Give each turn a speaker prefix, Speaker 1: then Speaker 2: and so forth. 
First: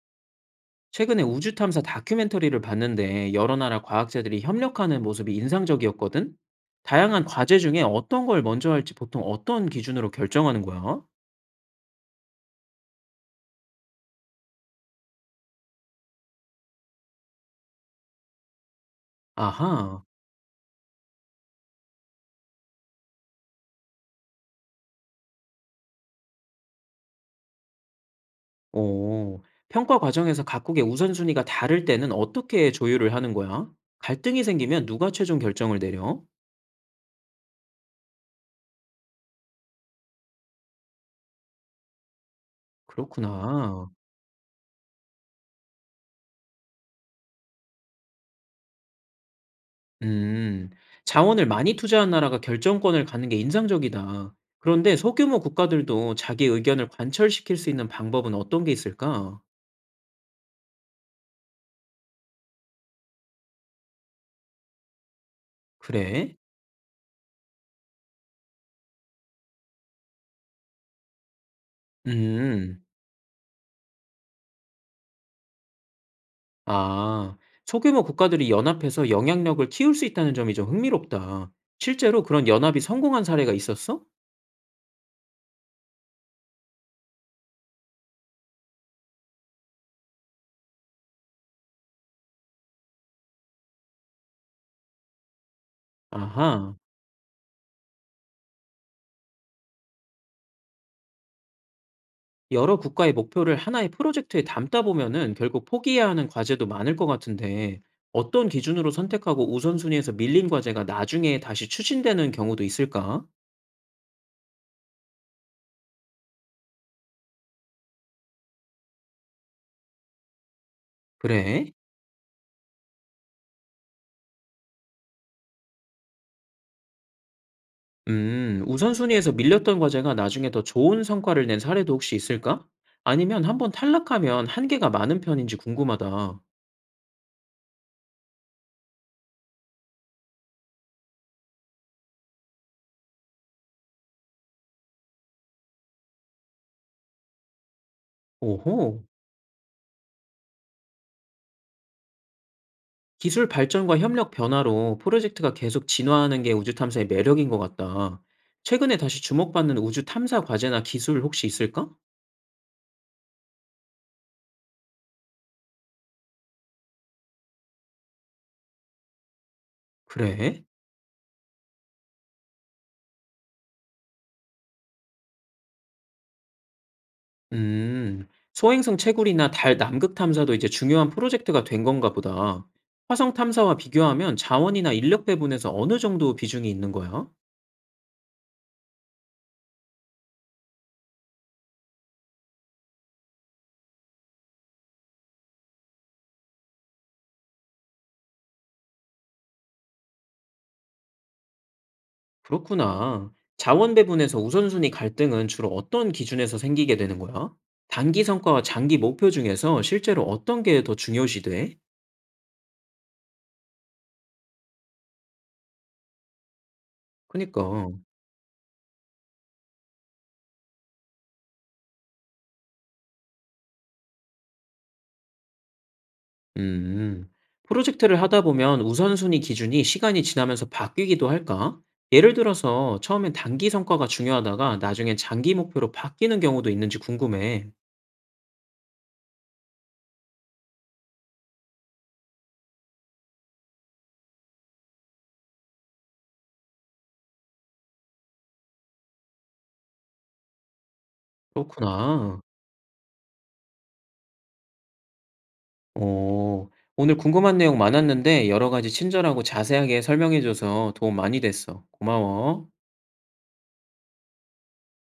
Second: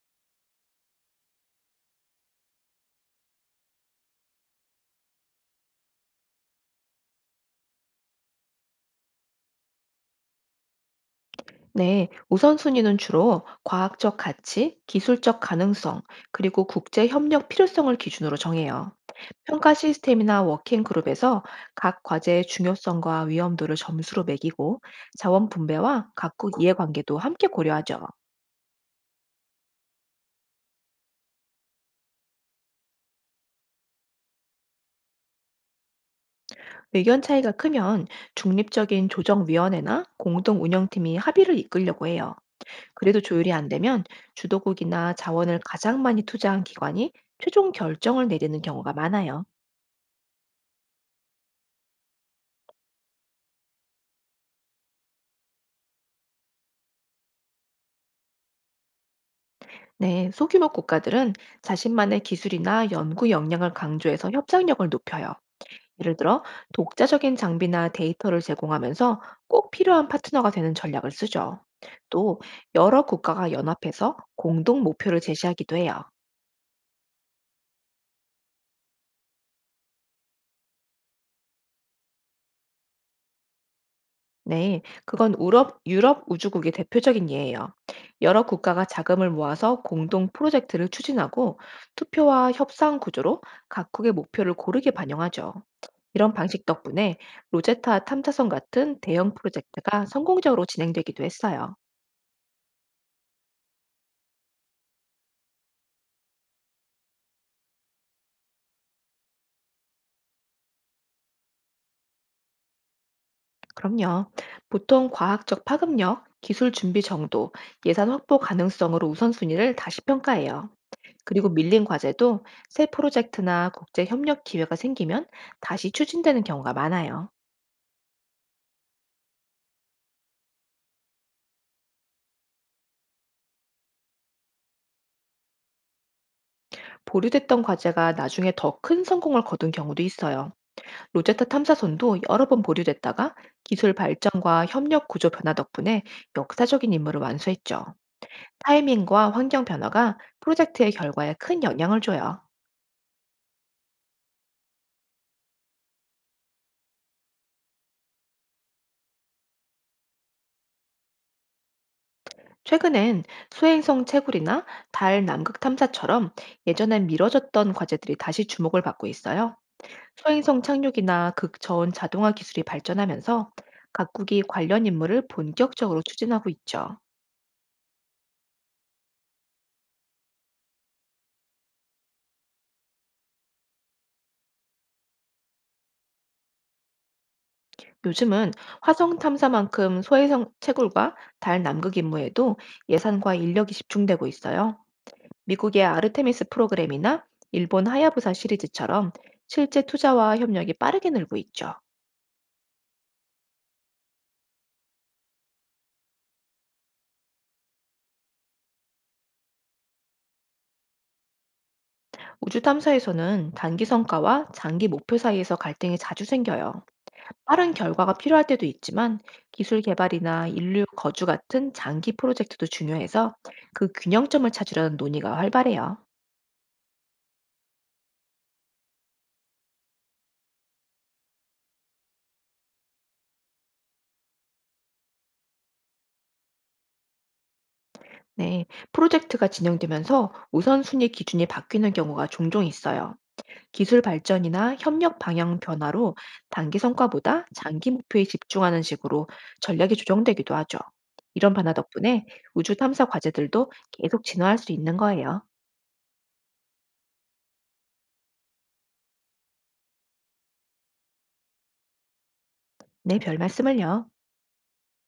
Speaker 1: 최근에 우주 탐사 다큐멘터리를 봤는데 여러 나라 과학자들이 협력하는 모습이 인상적이었거든? 다양한 과제 중에 어떤 걸 먼저 할지 보통 어떤 기준으로 결정하는 거야?
Speaker 2: 네, 우선순위는 주로 과학적 가치, 기술적 가능성, 그리고 국제 협력 필요성을 기준으로 정해요. 평가
Speaker 1: 아하,
Speaker 2: 시스템이나 워킹 그룹에서 각 과제의 중요성과 위험도를 점수로 매기고 자원 분배와 각국 이해관계도 함께 고려하죠.
Speaker 1: 오. 평가 과정에서 각국의 우선순위가 다를 때는 어떻게 조율을 하는 거야? 갈등이 생기면 누가 최종 결정을 내려?
Speaker 2: 의견 차이가 크면 중립적인 조정위원회나 공동 운영팀이 합의를 이끌려고 해요. 그래도 조율이 안
Speaker 1: 그렇구나.
Speaker 2: 되면 주도국이나 자원을 가장 많이 투자한 기관이 최종 결정을 내리는 경우가 많아요.
Speaker 1: 음, 자원을 많이 투자한 나라가 결정권을 갖는 게 인상적이다. 그런데 소규모 국가들도 자기 의견을 관철시킬 수 있는 방법은 어떤 게 있을까?
Speaker 2: 네, 소규모 국가들은 자신만의 기술이나 연구 역량을 강조해서 협상력을 높여요. 예를
Speaker 1: 그래?
Speaker 2: 들어, 독자적인 장비나 데이터를 제공하면서 꼭 필요한 파트너가 되는 전략을 쓰죠. 또,
Speaker 1: 음.
Speaker 2: 여러 국가가 연합해서 공동 목표를 제시하기도 해요.
Speaker 1: 아, 소규모 국가들이 연합해서 영향력을 키울 수 있다는 점이 좀 흥미롭다. 실제로 그런 연합이 성공한 사례가 있었어?
Speaker 2: 네, 그건 유럽 우주국의 대표적인 예예요. 여러 국가가 자금을 모아서 공동 프로젝트를 추진하고 투표와 협상 구조로 각국의 목표를 고르게 반영하죠. 이런 방식
Speaker 1: 아하.
Speaker 2: 덕분에 로제타 탐사선 같은 대형 프로젝트가 성공적으로 진행되기도 했어요.
Speaker 1: 여러 국가의 목표를 하나의 프로젝트에 담다 보면은 결국 포기해야 하는 과제도 많을 것 같은데, 어떤 기준으로 선택하고 우선순위에서 밀린 과제가 나중에 다시 추진되는 경우도 있을까?
Speaker 2: 그럼요. 보통 과학적 파급력, 기술 준비 정도, 예산 확보 가능성으로 우선순위를 다시 평가해요. 그리고
Speaker 1: 그래?
Speaker 2: 밀린 과제도 새 프로젝트나 국제 협력 기회가 생기면 다시 추진되는 경우가 많아요.
Speaker 1: 우선순위에서 밀렸던 과제가 나중에 더 좋은 성과를 낸 사례도 혹시 있을까? 아니면 한번 탈락하면 한계가 많은 편인지 궁금하다.
Speaker 2: 보류됐던 과제가 나중에 더 큰 성공을 거둔 경우도 있어요. 로제타 탐사선도 여러 번 보류됐다가 기술 발전과 협력 구조 변화 덕분에 역사적인 임무를 완수했죠.
Speaker 1: 오호,
Speaker 2: 타이밍과 환경 변화가 프로젝트의 결과에 큰 영향을 줘요.
Speaker 1: 기술 발전과 협력 변화로 프로젝트가 계속 진화하는 게 우주 탐사의 매력인 것 같다. 최근에 다시 주목받는 우주 탐사 과제나 기술 혹시 있을까?
Speaker 2: 최근엔 수행성 채굴이나 달 남극 탐사처럼 예전엔 미뤄졌던 과제들이 다시 주목을 받고 있어요. 초행성
Speaker 1: 그래?
Speaker 2: 착륙이나 극저온 자동화 기술이 발전하면서 각국이 관련 임무를 본격적으로 추진하고 있죠.
Speaker 1: 음, 소행성 채굴이나 달 남극 탐사도 이제 중요한 프로젝트가 된 건가 보다. 화성 탐사와 비교하면 자원이나 인력 배분에서 어느 정도 비중이 있는 거야?
Speaker 2: 요즘은 화성 탐사만큼 소행성 채굴과 달 남극 임무에도 예산과 인력이 집중되고 있어요. 미국의 아르테미스 프로그램이나 일본 하야부사 시리즈처럼 실제 투자와 협력이 빠르게 늘고 있죠.
Speaker 1: 그렇구나. 자원 배분에서 우선순위 갈등은 주로 어떤 기준에서 생기게 되는 거야? 단기 성과와 장기 목표 중에서 실제로 어떤 게 더 중요시 돼?
Speaker 2: 우주 탐사에서는 단기 성과와 장기 목표 사이에서 갈등이 자주 생겨요.
Speaker 1: 그니까,
Speaker 2: 빠른 결과가 필요할 때도 있지만 기술 개발이나 인류 거주 같은 장기 프로젝트도 중요해서 그 균형점을 찾으려는 논의가 활발해요.
Speaker 1: 음, 프로젝트를 하다 보면 우선순위 기준이 시간이 지나면서 바뀌기도 할까? 예를 들어서 처음엔 단기 성과가 중요하다가 나중엔 장기 목표로 바뀌는 경우도 있는지 궁금해.
Speaker 2: 네, 프로젝트가 진행되면서 우선순위 기준이 바뀌는 경우가 종종 있어요. 기술 발전이나 협력 방향 변화로 단기 성과보다 장기 목표에 집중하는 식으로 전략이 조정되기도 하죠. 이런 변화 덕분에
Speaker 1: 그렇구나.
Speaker 2: 우주 탐사 과제들도 계속 진화할 수 있는 거예요.
Speaker 1: 어, 오늘 궁금한 내용 많았는데 여러 가지 친절하고 자세하게 설명해줘서 도움 많이 됐어. 고마워.
Speaker 2: 네, 별 말씀을요.